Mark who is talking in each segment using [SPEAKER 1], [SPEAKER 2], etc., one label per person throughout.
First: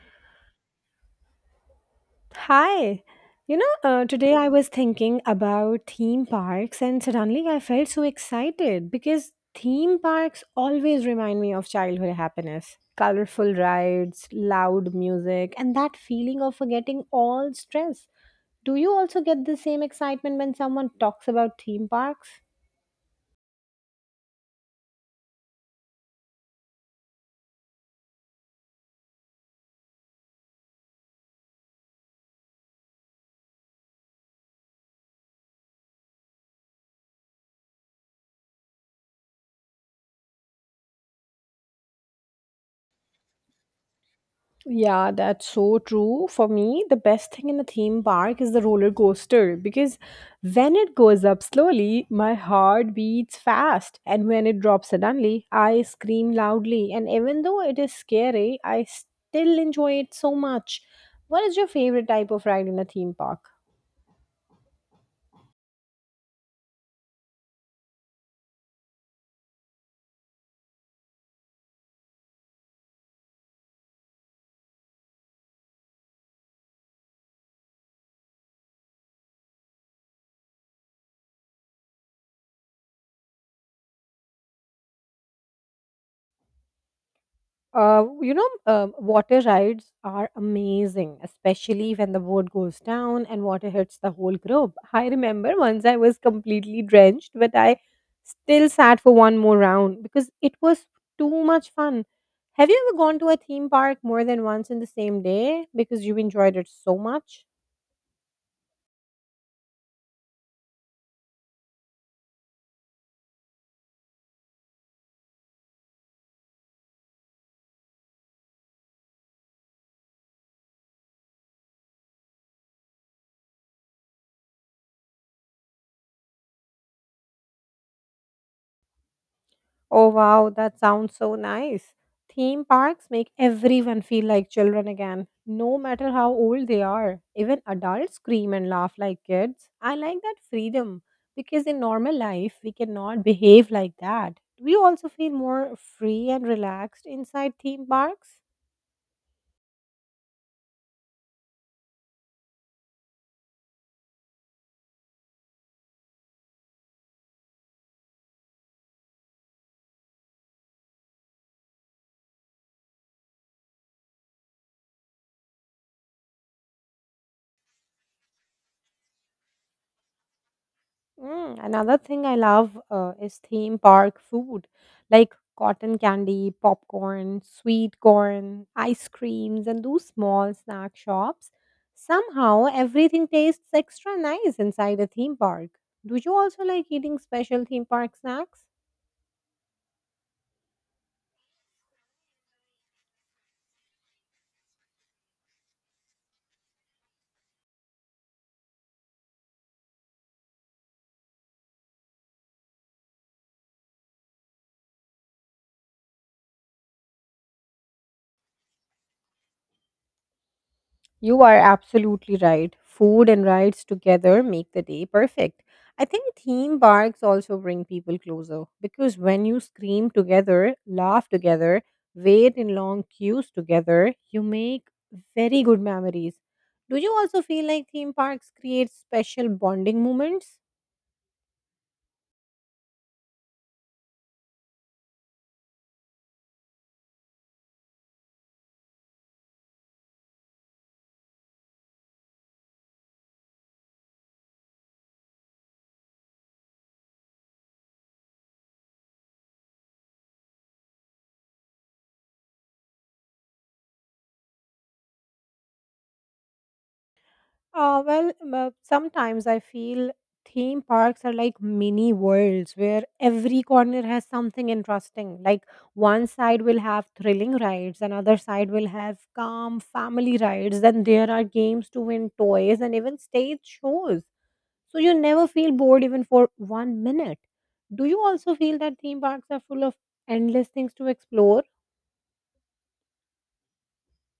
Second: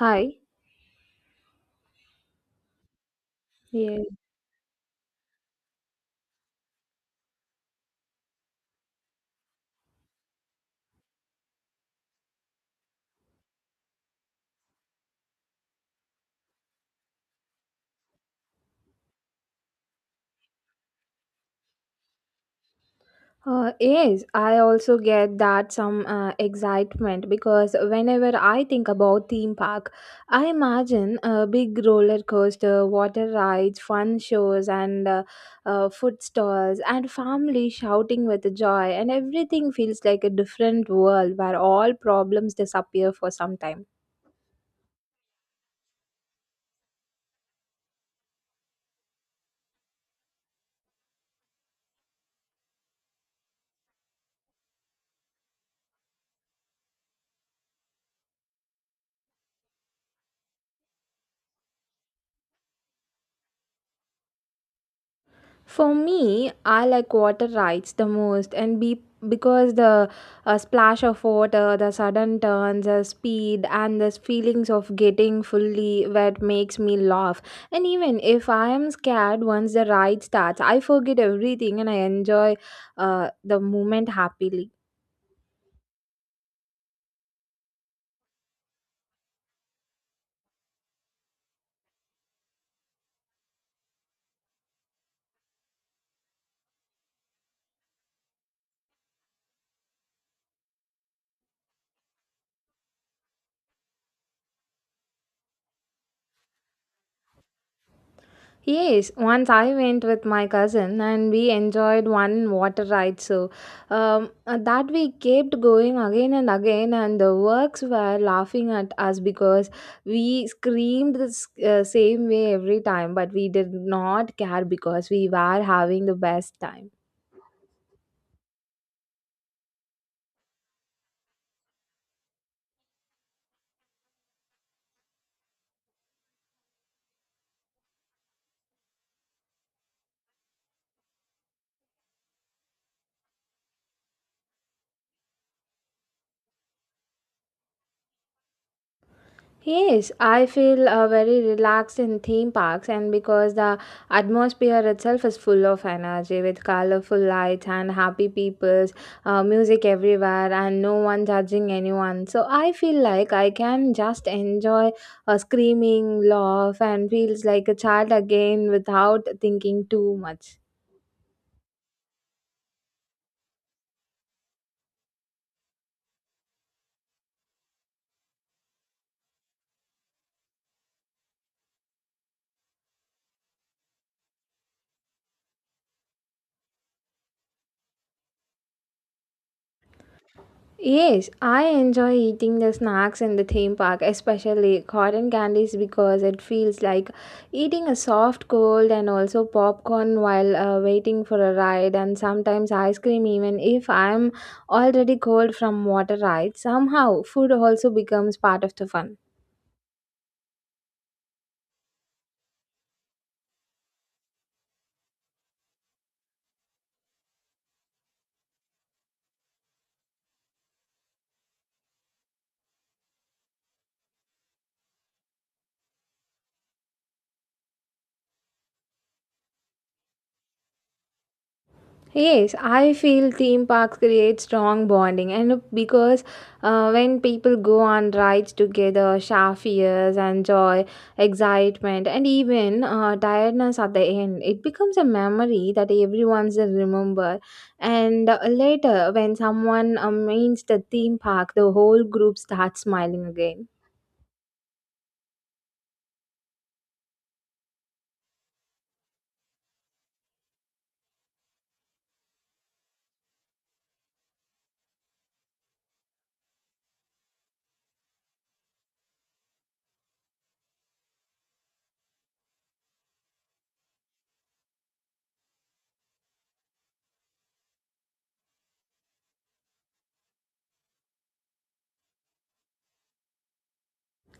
[SPEAKER 1] Hi.
[SPEAKER 2] Hi.
[SPEAKER 1] Yeah.
[SPEAKER 2] Today I was thinking about theme parks and suddenly I felt so excited because theme parks always remind me of childhood happiness. Colorful rides, loud music, and that feeling of forgetting all stress. Do you also get the same excitement when someone talks about theme parks?
[SPEAKER 1] Yes, I also get that some excitement because whenever I think about theme park, I imagine a big roller coaster, water rides, fun shows, and food stalls, and family shouting with joy, and everything feels like a different world where all problems disappear for some time.
[SPEAKER 2] Yeah, that's so true. For me, the best thing in a theme park is the roller coaster because when it goes up slowly, my heart beats fast, and when it drops suddenly, I scream loudly. And even though it is scary, I still enjoy it so much. What is your favorite type of ride in a theme park?
[SPEAKER 1] For me, I like water rides the most, and be because the splash of water, the sudden turns, the speed, and the feelings of getting fully wet makes me laugh. And even if I am scared, once the ride starts, I forget everything and I enjoy the moment happily.
[SPEAKER 2] Water rides are amazing, especially when the boat goes down and water hits the whole group. I remember once I was completely drenched, but I still sat for one more round because it was too much fun. Have you ever gone to a theme park more than once in the same day because you enjoyed it so much?
[SPEAKER 1] Yes, once I went with my cousin and we enjoyed one water ride. So that we kept going again and again, and the works were laughing at us because we screamed the same way every time, but we did not care because we were having the best time.
[SPEAKER 2] Oh wow, that sounds so nice. Theme parks make everyone feel like children again, no matter how old they are. Even adults scream and laugh like kids. I like that freedom because in normal life we cannot behave like that. Do you also feel more free and relaxed inside theme parks?
[SPEAKER 1] Yes, I feel very relaxed in theme parks, and because the atmosphere itself is full of energy with colorful lights and happy peoples, music everywhere, and no one judging anyone. So I feel like I can just enjoy a screaming laugh and feels like a child again without thinking too much.
[SPEAKER 2] Mm, another thing I love is theme park food like cotton candy, popcorn, sweet corn, ice creams, and those small snack shops. Somehow, everything tastes extra nice inside a theme park. Do you also like eating special theme park snacks?
[SPEAKER 1] Yes, I enjoy eating the snacks in the theme park, especially cotton candies, because it feels like eating a soft cold and also popcorn while waiting for a ride, and sometimes ice cream, even if I'm already cold from water rides. Somehow, food also becomes part of the fun.
[SPEAKER 2] You are absolutely right. Food and rides together make the day perfect. I think theme parks also bring people closer because when you scream together, laugh together, wait in long queues together, you make very good memories. Do you also feel like theme parks create special bonding moments?
[SPEAKER 1] Yes, I feel theme parks create strong bonding, and because when people go on rides together, share fears and joy, excitement, and even tiredness at the end, it becomes a memory that everyone's will remember. And later, when someone means the theme park, the whole group starts smiling again.
[SPEAKER 2] Sometimes I feel theme parks are like mini worlds where every corner has something interesting. Like one side will have thrilling rides, another side will have calm family rides, then there are games to win toys and even stage shows. So you never feel bored even for one minute. Do you also feel that theme parks are full of endless things to explore?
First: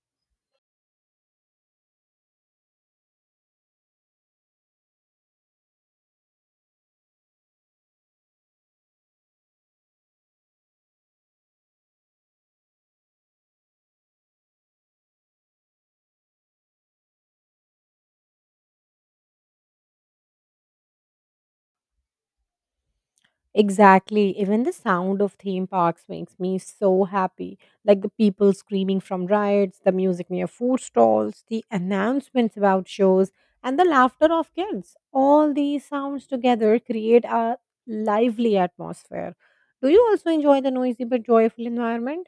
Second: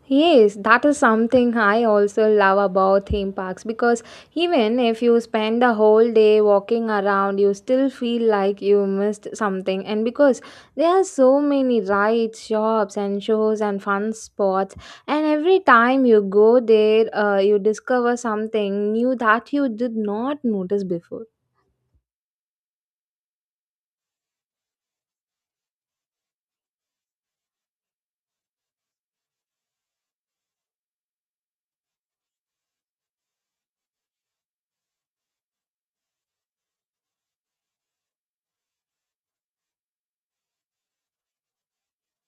[SPEAKER 1] Yes, that is something I also love about theme parks because even if you spend the whole day walking around, you still feel like you missed something. And because there are so many rides, shops, and shows and fun spots, and every time you go there, you discover something new that you did not notice before.
[SPEAKER 2] Exactly. Even the sound of theme parks makes me so happy. Like the people screaming from rides, the music near food stalls, the announcements about shows, and the laughter of kids. All these sounds together create a lively atmosphere. Do you also enjoy the noisy but joyful environment?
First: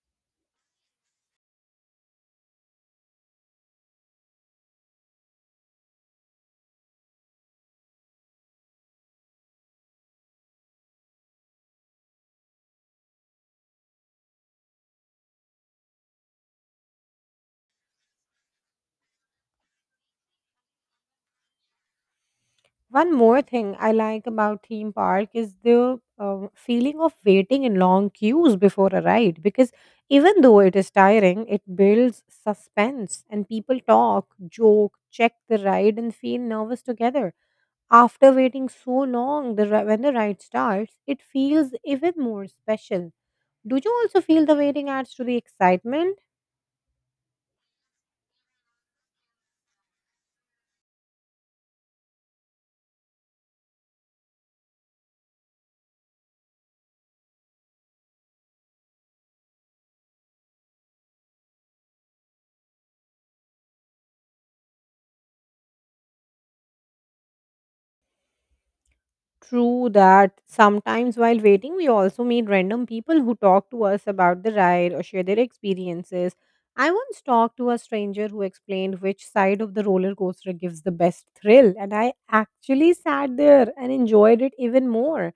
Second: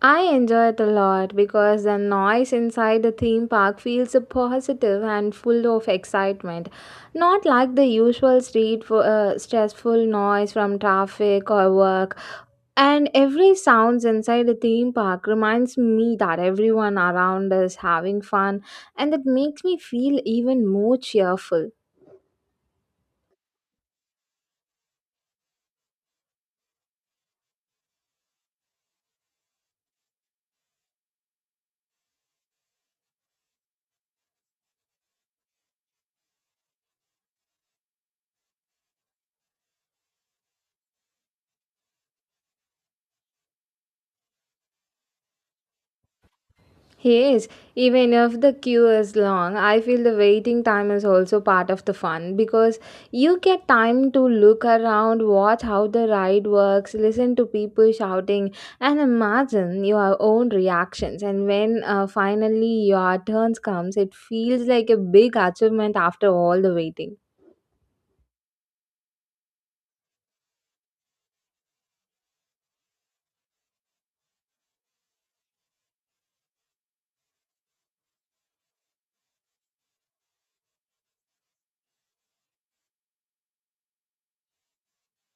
[SPEAKER 1] I enjoy it a lot because the noise inside the theme park feels positive and full of excitement. Not like the usual stressful noise from traffic or work. And every sounds inside the theme park reminds me that everyone around is having fun and it makes me feel even more cheerful.
[SPEAKER 2] One more thing I like about theme park is the feeling of waiting in long queues before a ride because even though it is tiring, it builds suspense and people talk, joke, check the ride, and feel nervous together. After waiting so long, when the ride starts, it feels even more special. Do you also feel the waiting adds to the excitement?
[SPEAKER 1] Yes, even if the queue is long, I feel the waiting time is also part of the fun because you get time to look around, watch how the ride works, listen to people shouting, and imagine your own reactions. And when finally your turns comes, it feels like a big achievement after all the waiting.
[SPEAKER 2] True that sometimes while waiting, we also meet random people who talk to us about the ride or share their experiences. I once talked to a stranger who explained which side of the roller coaster gives the best thrill, and I actually sat there and enjoyed it even more.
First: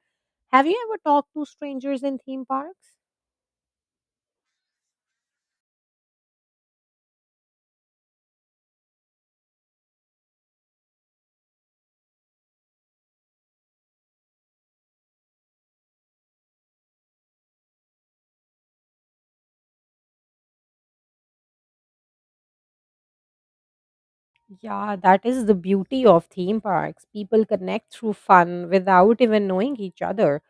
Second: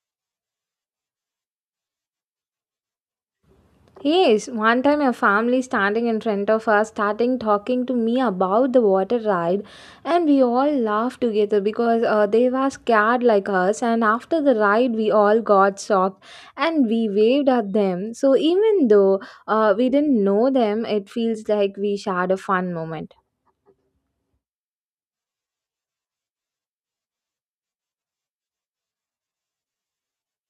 [SPEAKER 2] Have you ever talked to strangers in theme parks?
[SPEAKER 1] Yes, one time a family standing in front of us starting talking to me about the water ride, and we all laughed together because they were scared like us. And after the ride, we all got shocked and we waved at them. So even though we didn't know them, it feels like we shared a fun moment.
[SPEAKER 2] Yeah, that is the beauty of theme parks. People connect through fun without even knowing each other.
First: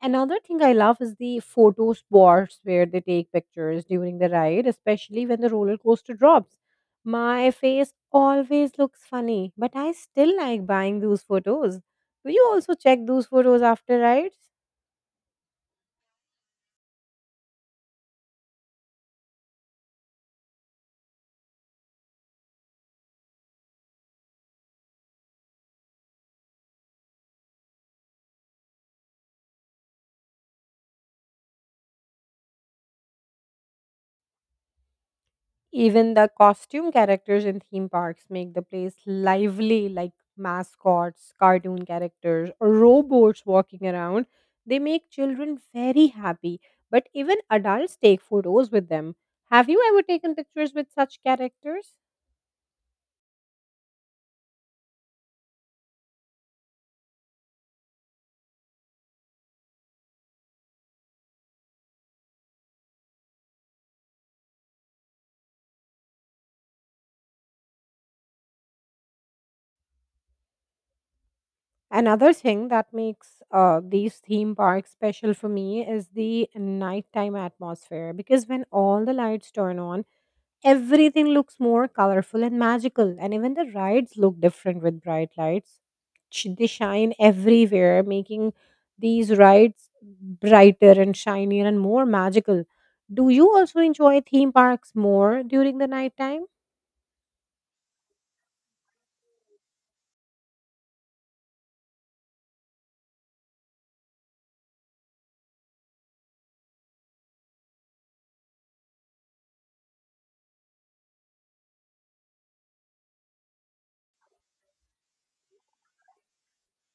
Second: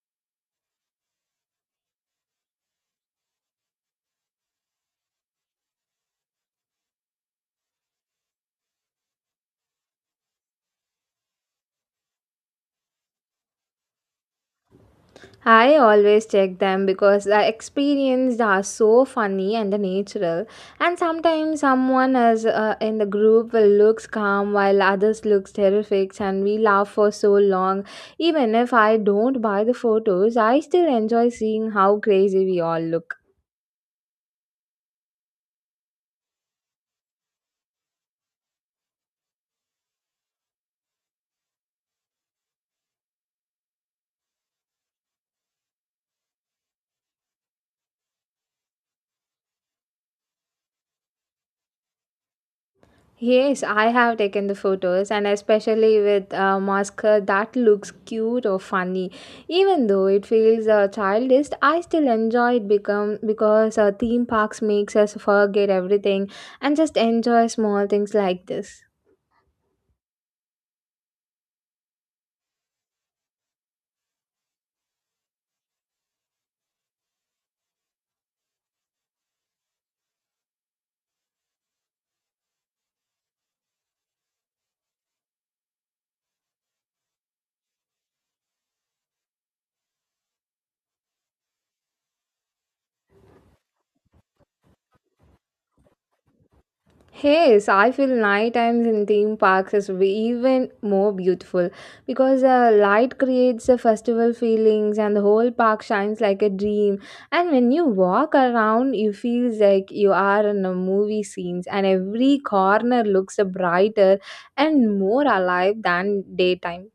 [SPEAKER 2] Another thing I love is the photo spots where they take pictures during the ride, especially when the roller coaster drops. My face always looks funny, but I still like buying those photos. Do you also check those photos after rides?
[SPEAKER 1] I always check them because the experiences are so funny and natural. And sometimes someone is in the group will looks calm while others looks terrific, and we laugh for so long. Even if I don't buy the photos, I still enjoy seeing how crazy we all look.
[SPEAKER 2] Even the costume characters in theme parks make the place lively, like mascots, cartoon characters, or robots walking around. They make children very happy, but even adults take photos with them. Have you ever taken pictures with such characters?
[SPEAKER 1] Yes, I have taken the photos, and especially with a mascara that looks cute or funny. Even though it feels childish, I still enjoy it become because theme parks makes us forget everything and just enjoy small things like this.
[SPEAKER 2] Another thing that makes these theme parks special for me is the nighttime atmosphere because when all the lights turn on, everything looks more colorful and magical, and even the rides look different with bright lights. They shine everywhere, making these rides brighter and shinier and more magical. Do you also enjoy theme parks more during the nighttime?
[SPEAKER 1] Yes, I feel night times in theme parks is even more beautiful because light creates a festival feelings and the whole park shines like a dream. And when you walk around, you feels like you are in a movie scenes, and every corner looks brighter and more alive than daytime.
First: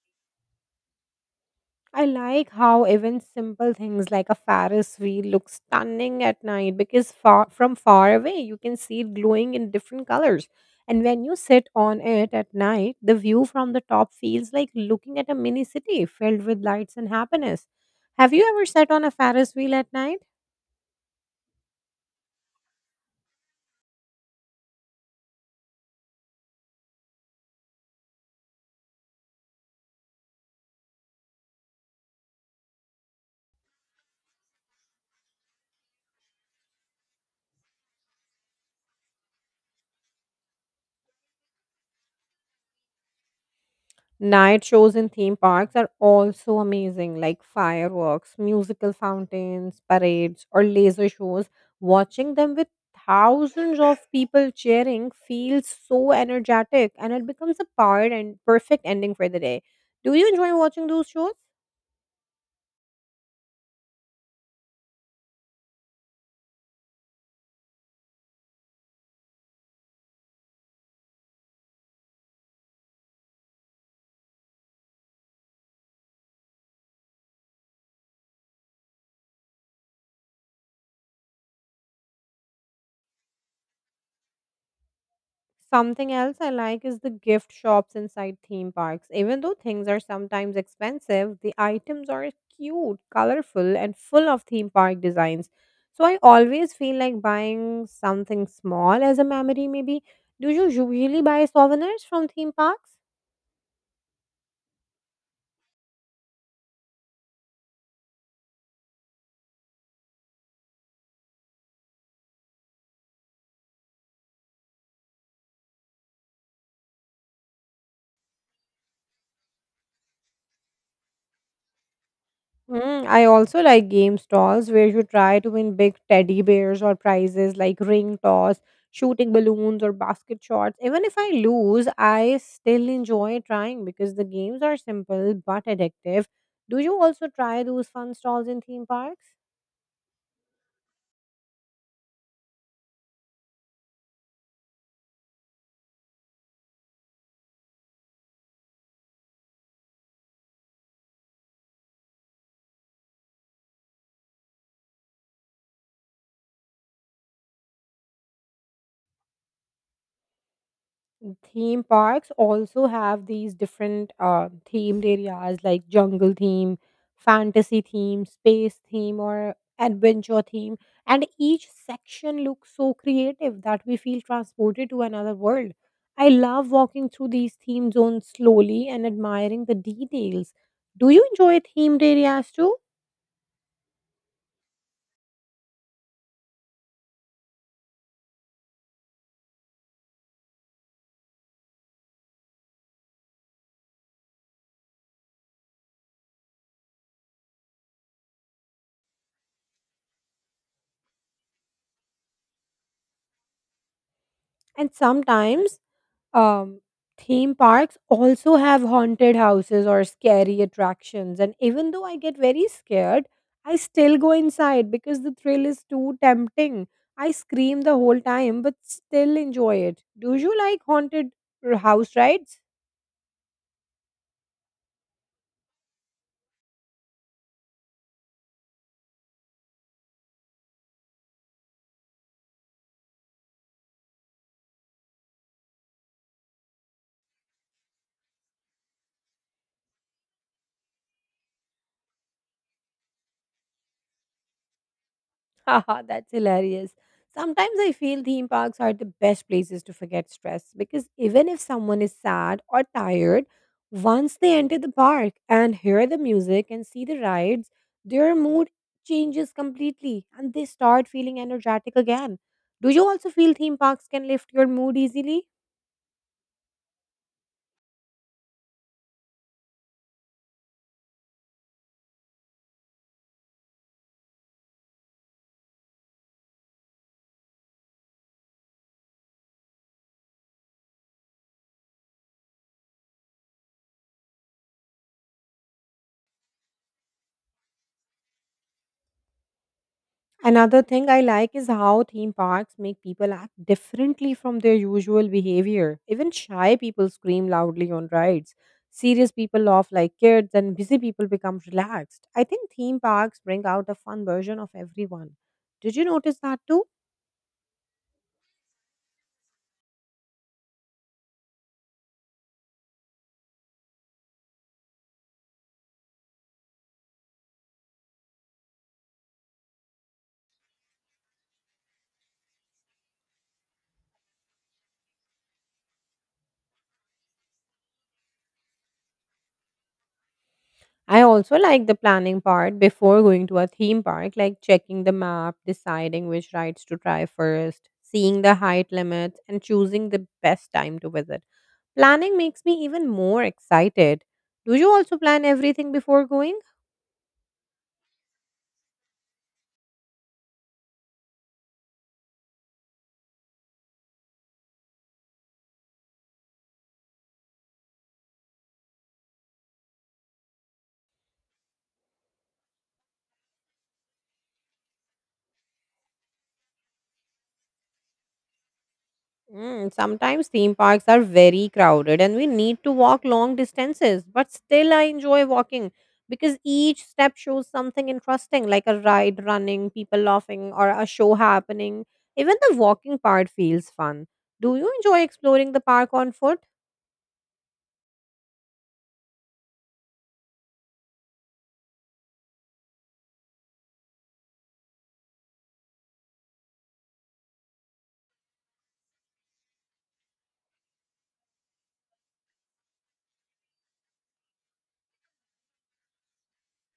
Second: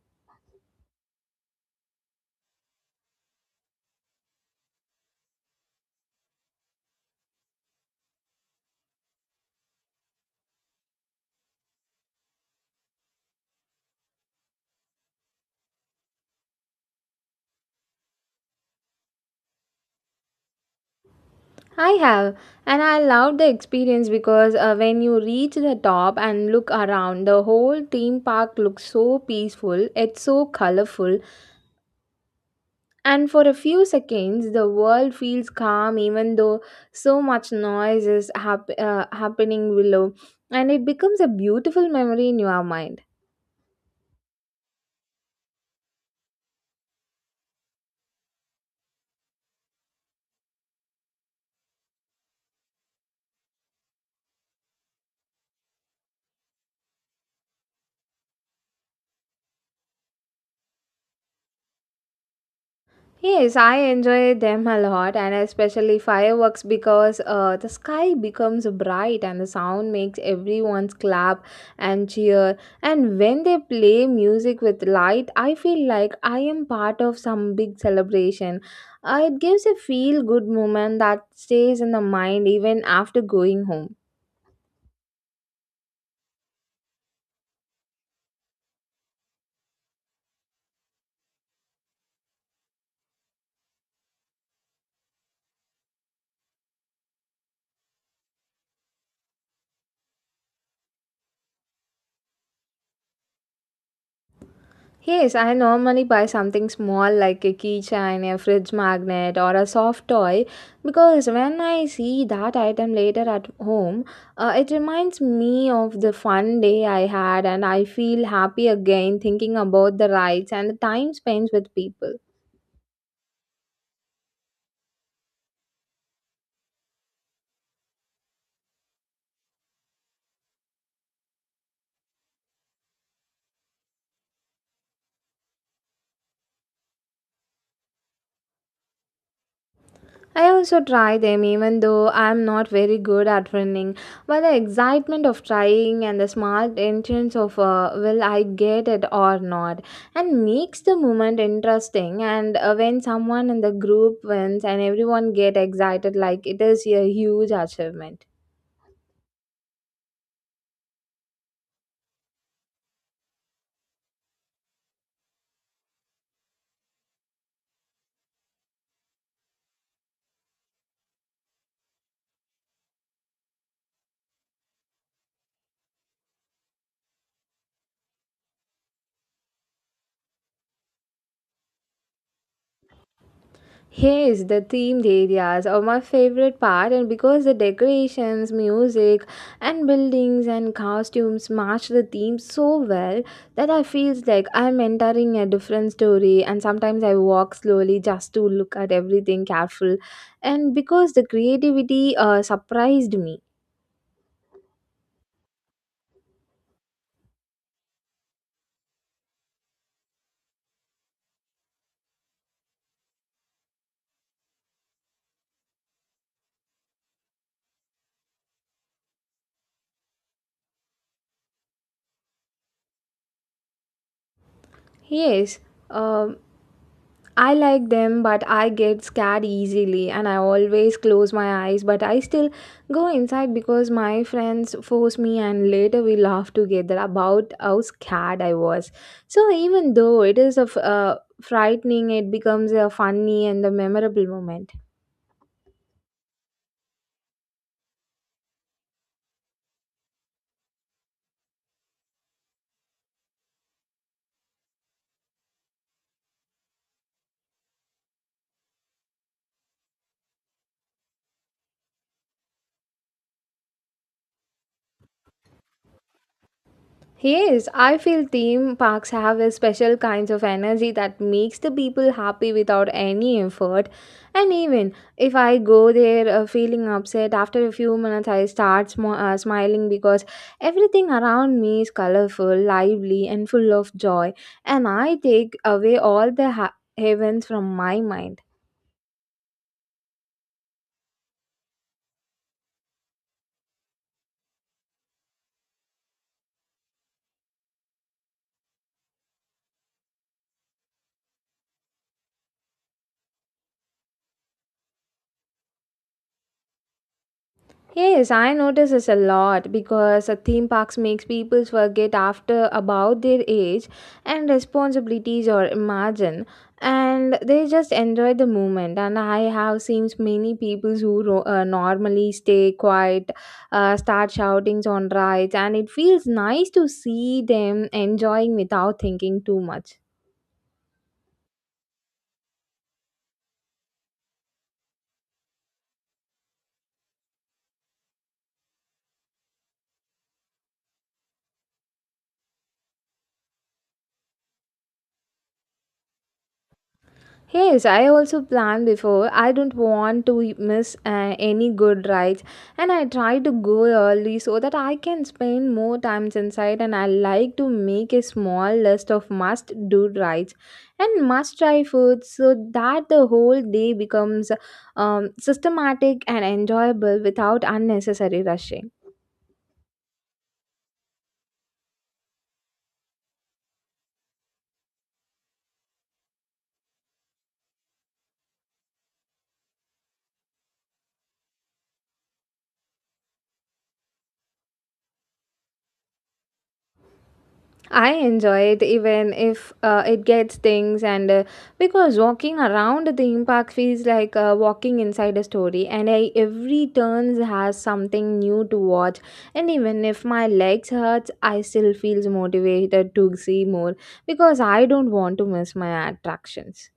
[SPEAKER 2] I like how even simple things like a Ferris wheel look stunning at night because far away you can see it glowing in different colors. And when you sit on it at night, the view from the top feels like looking at a mini city filled with lights and happiness. Have you ever sat on a Ferris wheel at night?
[SPEAKER 1] I have, and I love the experience because when you reach the top and look around, the whole theme park looks so peaceful. It's so colorful. And for a few seconds, the world feels calm even though so much noise is happening below, and it becomes a beautiful memory in your mind.
[SPEAKER 2] Night shows in theme parks are also amazing, like fireworks, musical fountains, parades, or laser shows. Watching them with thousands of people cheering feels so energetic and it becomes a part and perfect ending for the day. Do you enjoy watching those shows?
[SPEAKER 1] Yes, I enjoy them a lot, and especially fireworks because the sky becomes bright and the sound makes everyone clap and cheer. And when they play music with light, I feel like I am part of some big celebration. It gives a feel good moment that stays in the mind even after going home.
[SPEAKER 2] Something else I like is the gift shops inside theme parks. Even though things are sometimes expensive, the items are cute, colorful, and full of theme park designs. So I always feel like buying something small as a memory, maybe. Do you usually buy souvenirs from theme parks?
[SPEAKER 1] Yes, I normally buy something small like a keychain, a fridge magnet, or a soft toy because when I see that item later at home, it reminds me of the fun day I had and I feel happy again thinking about the rides and the time spent with people.
[SPEAKER 2] Mm, I also like game stalls where you try to win big teddy bears or prizes like ring toss, shooting balloons, or basket shots. Even if I lose, I still enjoy trying because the games are simple but addictive. Do you also try those fun stalls in theme parks?
[SPEAKER 1] I also try them even though I am not very good at running. But the excitement of trying and the small entrance of will I get it or not and makes the moment interesting and when someone in the group wins and everyone get excited like it is a huge achievement.
[SPEAKER 2] Theme parks also have these different themed areas like jungle theme, fantasy theme, space theme, or adventure theme. And each section looks so creative that we feel transported to another world. I love walking through these theme zones slowly and admiring the details. Do you enjoy themed areas too?
[SPEAKER 1] Yes, the themed areas are my favorite part, and because the decorations, music, and buildings and costumes match the theme so well that I feels like I'm entering a different story. And sometimes I walk slowly just to look at everything careful, and because the creativity surprised me.
[SPEAKER 2] And sometimes Um, Theme parks also have haunted houses or scary attractions. And even though I get very scared, I still go inside because the thrill is too tempting. I scream the whole time but still enjoy it. Do you like haunted house rides?
[SPEAKER 1] Yes. Um, I like them, but I get scared easily and I always close my eyes, but I still go inside because my friends force me and later we laugh together about how scared I was. So even though it is a frightening, it becomes a funny and a memorable moment.
[SPEAKER 2] Haha, that's hilarious. Sometimes I feel theme parks are the best places to forget stress because even if someone is sad or tired, once they enter the park and hear the music and see the rides, their mood changes completely and they start feeling energetic again. Do you also feel theme parks can lift your mood easily?
[SPEAKER 1] Yes, I feel theme parks have a special kinds of energy that makes the people happy without any effort. And even if I go there feeling upset, after a few minutes I start smiling because everything around me is colorful, lively, and full of joy. And I take away all the heavens from my mind.
[SPEAKER 2] Another thing I like is how theme parks make people act differently from their usual behavior. Even shy people scream loudly on rides. Serious people laugh like kids, and busy people become relaxed. I think theme parks bring out a fun version of everyone. Did you notice that too?
[SPEAKER 1] Yes, I notice this a lot because theme parks makes people forget after about their age and responsibilities or imagine and they just enjoy the moment and I have seen many people who normally stay quiet start shoutings on rides and it feels nice to see them enjoying without thinking too much.
[SPEAKER 2] I also like the planning part before going to a theme park, like checking the map, deciding which rides to try first, seeing the height limits, and choosing the best time to visit. Planning makes me even more excited. Do you also plan everything before going?
[SPEAKER 1] Yes, I also plan before. I don't want to miss any good rides, and I try to go early so that I can spend more times inside. And I like to make a small list of must-do rides and must-try foods so that the whole day becomes systematic and enjoyable without unnecessary rushing.
[SPEAKER 2] Mm, sometimes theme parks are very crowded and we need to walk long distances, but still I enjoy walking because each step shows something interesting like a ride running, people laughing, or a show happening. Even the walking part feels fun. Do you enjoy exploring the park on foot?
[SPEAKER 1] I enjoy it even if it gets things and because walking around the theme park feels like walking inside a story and I, every turn has something new to watch and even if my legs hurts I still feels motivated to see more because I don't want to miss my attractions.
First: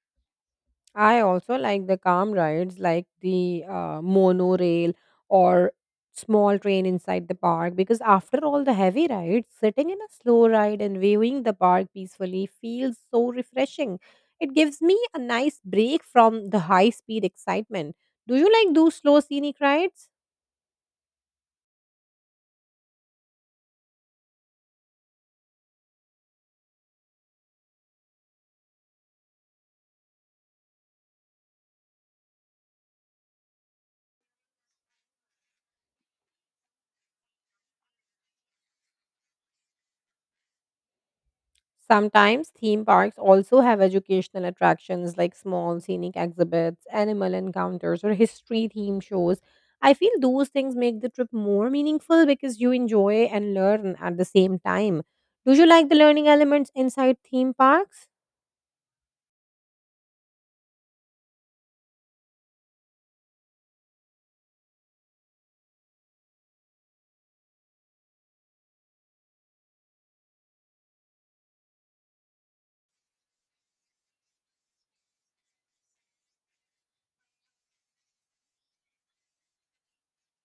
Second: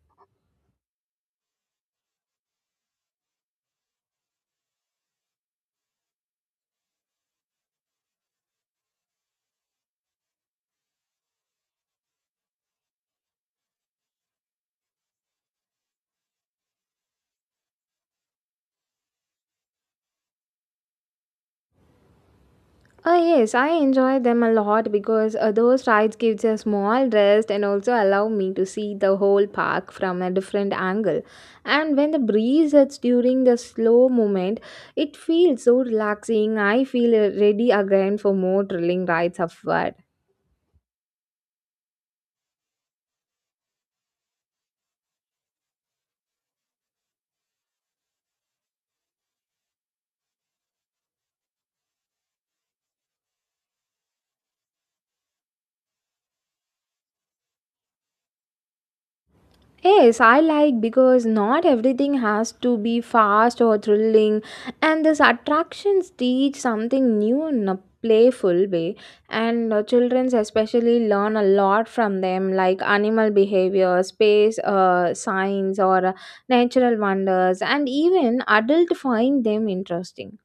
[SPEAKER 2] I also like the calm rides like the monorail or small train inside the park because after all the heavy rides, sitting in a slow ride and viewing the park peacefully feels so refreshing. It gives me a nice break from the high speed excitement. Do you like those slow scenic rides?
[SPEAKER 1] Yes, I enjoy them a lot because those rides gives a small rest and also allow me to see the whole park from a different angle. And when the breeze hits during the slow moment, it feels so relaxing. I feel ready again for more thrilling rides ahead.
[SPEAKER 2] Sometimes theme parks also have educational attractions like small scenic exhibits, animal encounters, or history theme shows. I feel those things make the trip more meaningful because you enjoy and learn at the same time. Do you like the learning elements inside theme parks?
[SPEAKER 1] Yes, I like because not everything has to be fast or thrilling, and these attractions teach something new in a playful way. And children especially learn a lot from them, like animal behavior, space science, or natural wonders, and even adults find them interesting.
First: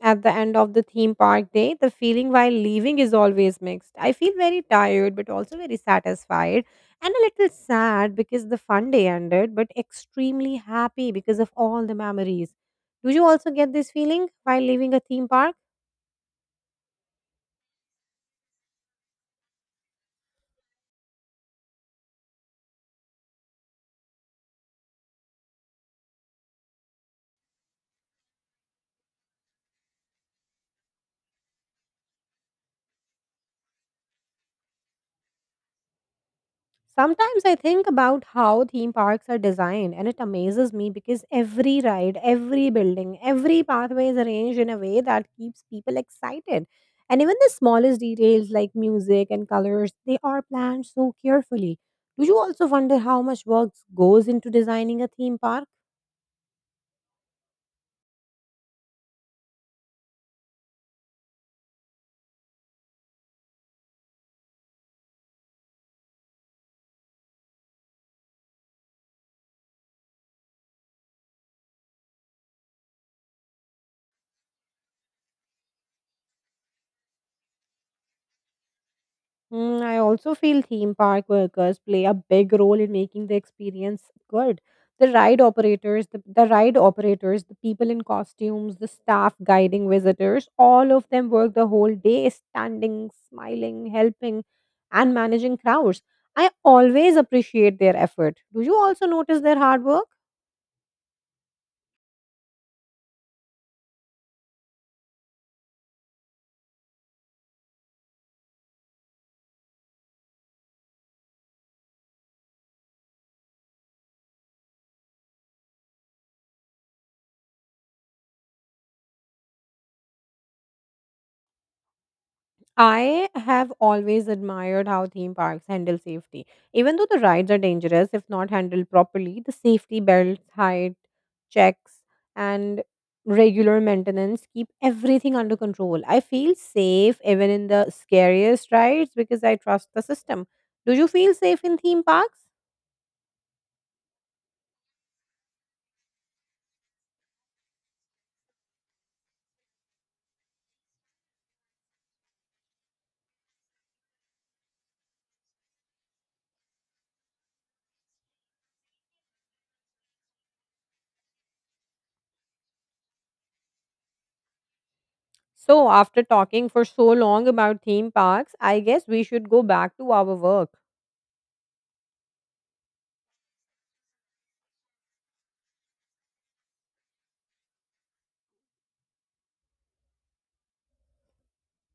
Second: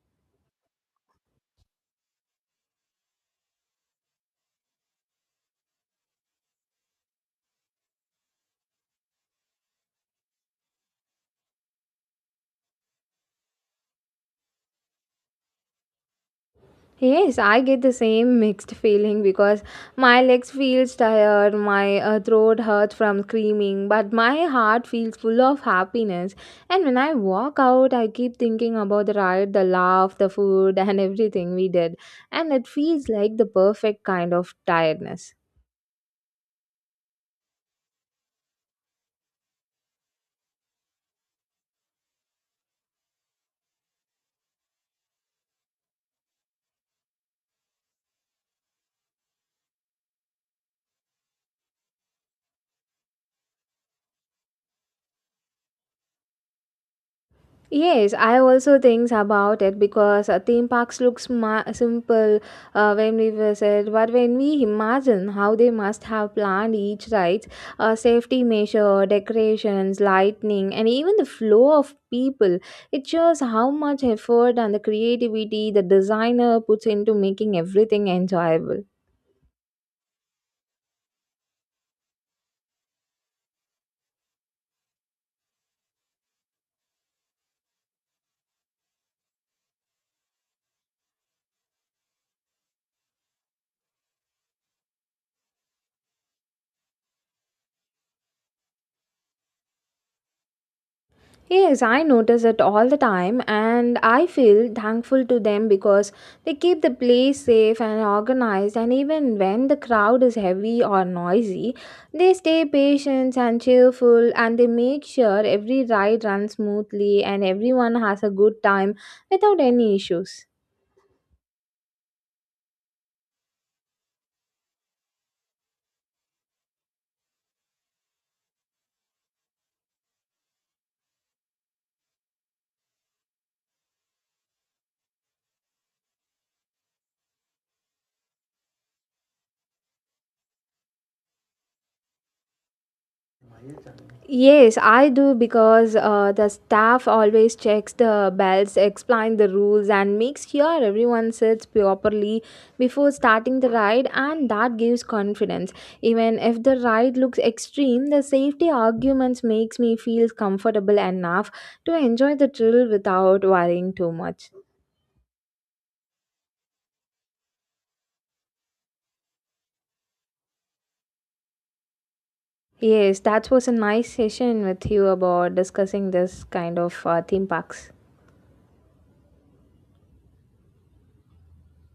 [SPEAKER 2] At the end of the theme park day, the feeling while leaving is always mixed. I feel very tired, but also very satisfied and a little sad because the fun day ended, but extremely happy because of all the memories. Do you also get this feeling while leaving a theme park?
[SPEAKER 1] Yes, I get the same mixed feeling because my legs feels tired, my throat hurts from screaming, but my heart feels full of happiness. And when I walk out, I keep thinking about the ride, the laugh, the food, and everything we did, and it feels like the perfect kind of tiredness.
[SPEAKER 2] Sometimes I think about how theme parks are designed, and it amazes me because every ride, every building, every pathway is arranged in a way that keeps people excited. And even the smallest details like music and colors, they are planned so carefully. Do you also wonder how much work goes into designing a theme park?
[SPEAKER 1] Yes, I also think about it because theme parks look sma simple when we visit, but when we imagine how they must have planned each ride, safety measure, decorations, lightning, and even the flow of people, it shows how much effort and the creativity the designer puts into making everything enjoyable.
[SPEAKER 2] Mm, I also feel theme park workers play a big role in making the experience good. The ride operators, the ride operators, the people in costumes, the staff guiding visitors, all of them work the whole day standing, smiling, helping, and managing crowds. I always appreciate their effort. Do you also notice their hard work?
[SPEAKER 1] Yes, I notice it all the time, and I feel thankful to them because they keep the place safe and organized. And even when the crowd is heavy or noisy, they stay patient and cheerful and they make sure every ride runs smoothly and everyone has a good time without any issues.
[SPEAKER 2] I have always admired how theme parks handle safety. Even though the rides are dangerous if not handled properly, the safety belts, height checks, and regular maintenance keep everything under control. I feel safe even in the scariest rides because I trust the system. Do you feel safe in theme parks?
[SPEAKER 1] Yes, I do because the staff always checks the bells, explain the rules, and makes sure everyone sits properly before starting the ride, and that gives confidence. Even if the ride looks extreme, the safety arguments makes me feel comfortable enough to enjoy the thrill without worrying too much.
[SPEAKER 2] So, after talking for so long about theme parks, I guess we should go back to our work.
[SPEAKER 1] Yes, that was a nice session with you about discussing this kind of theme parks.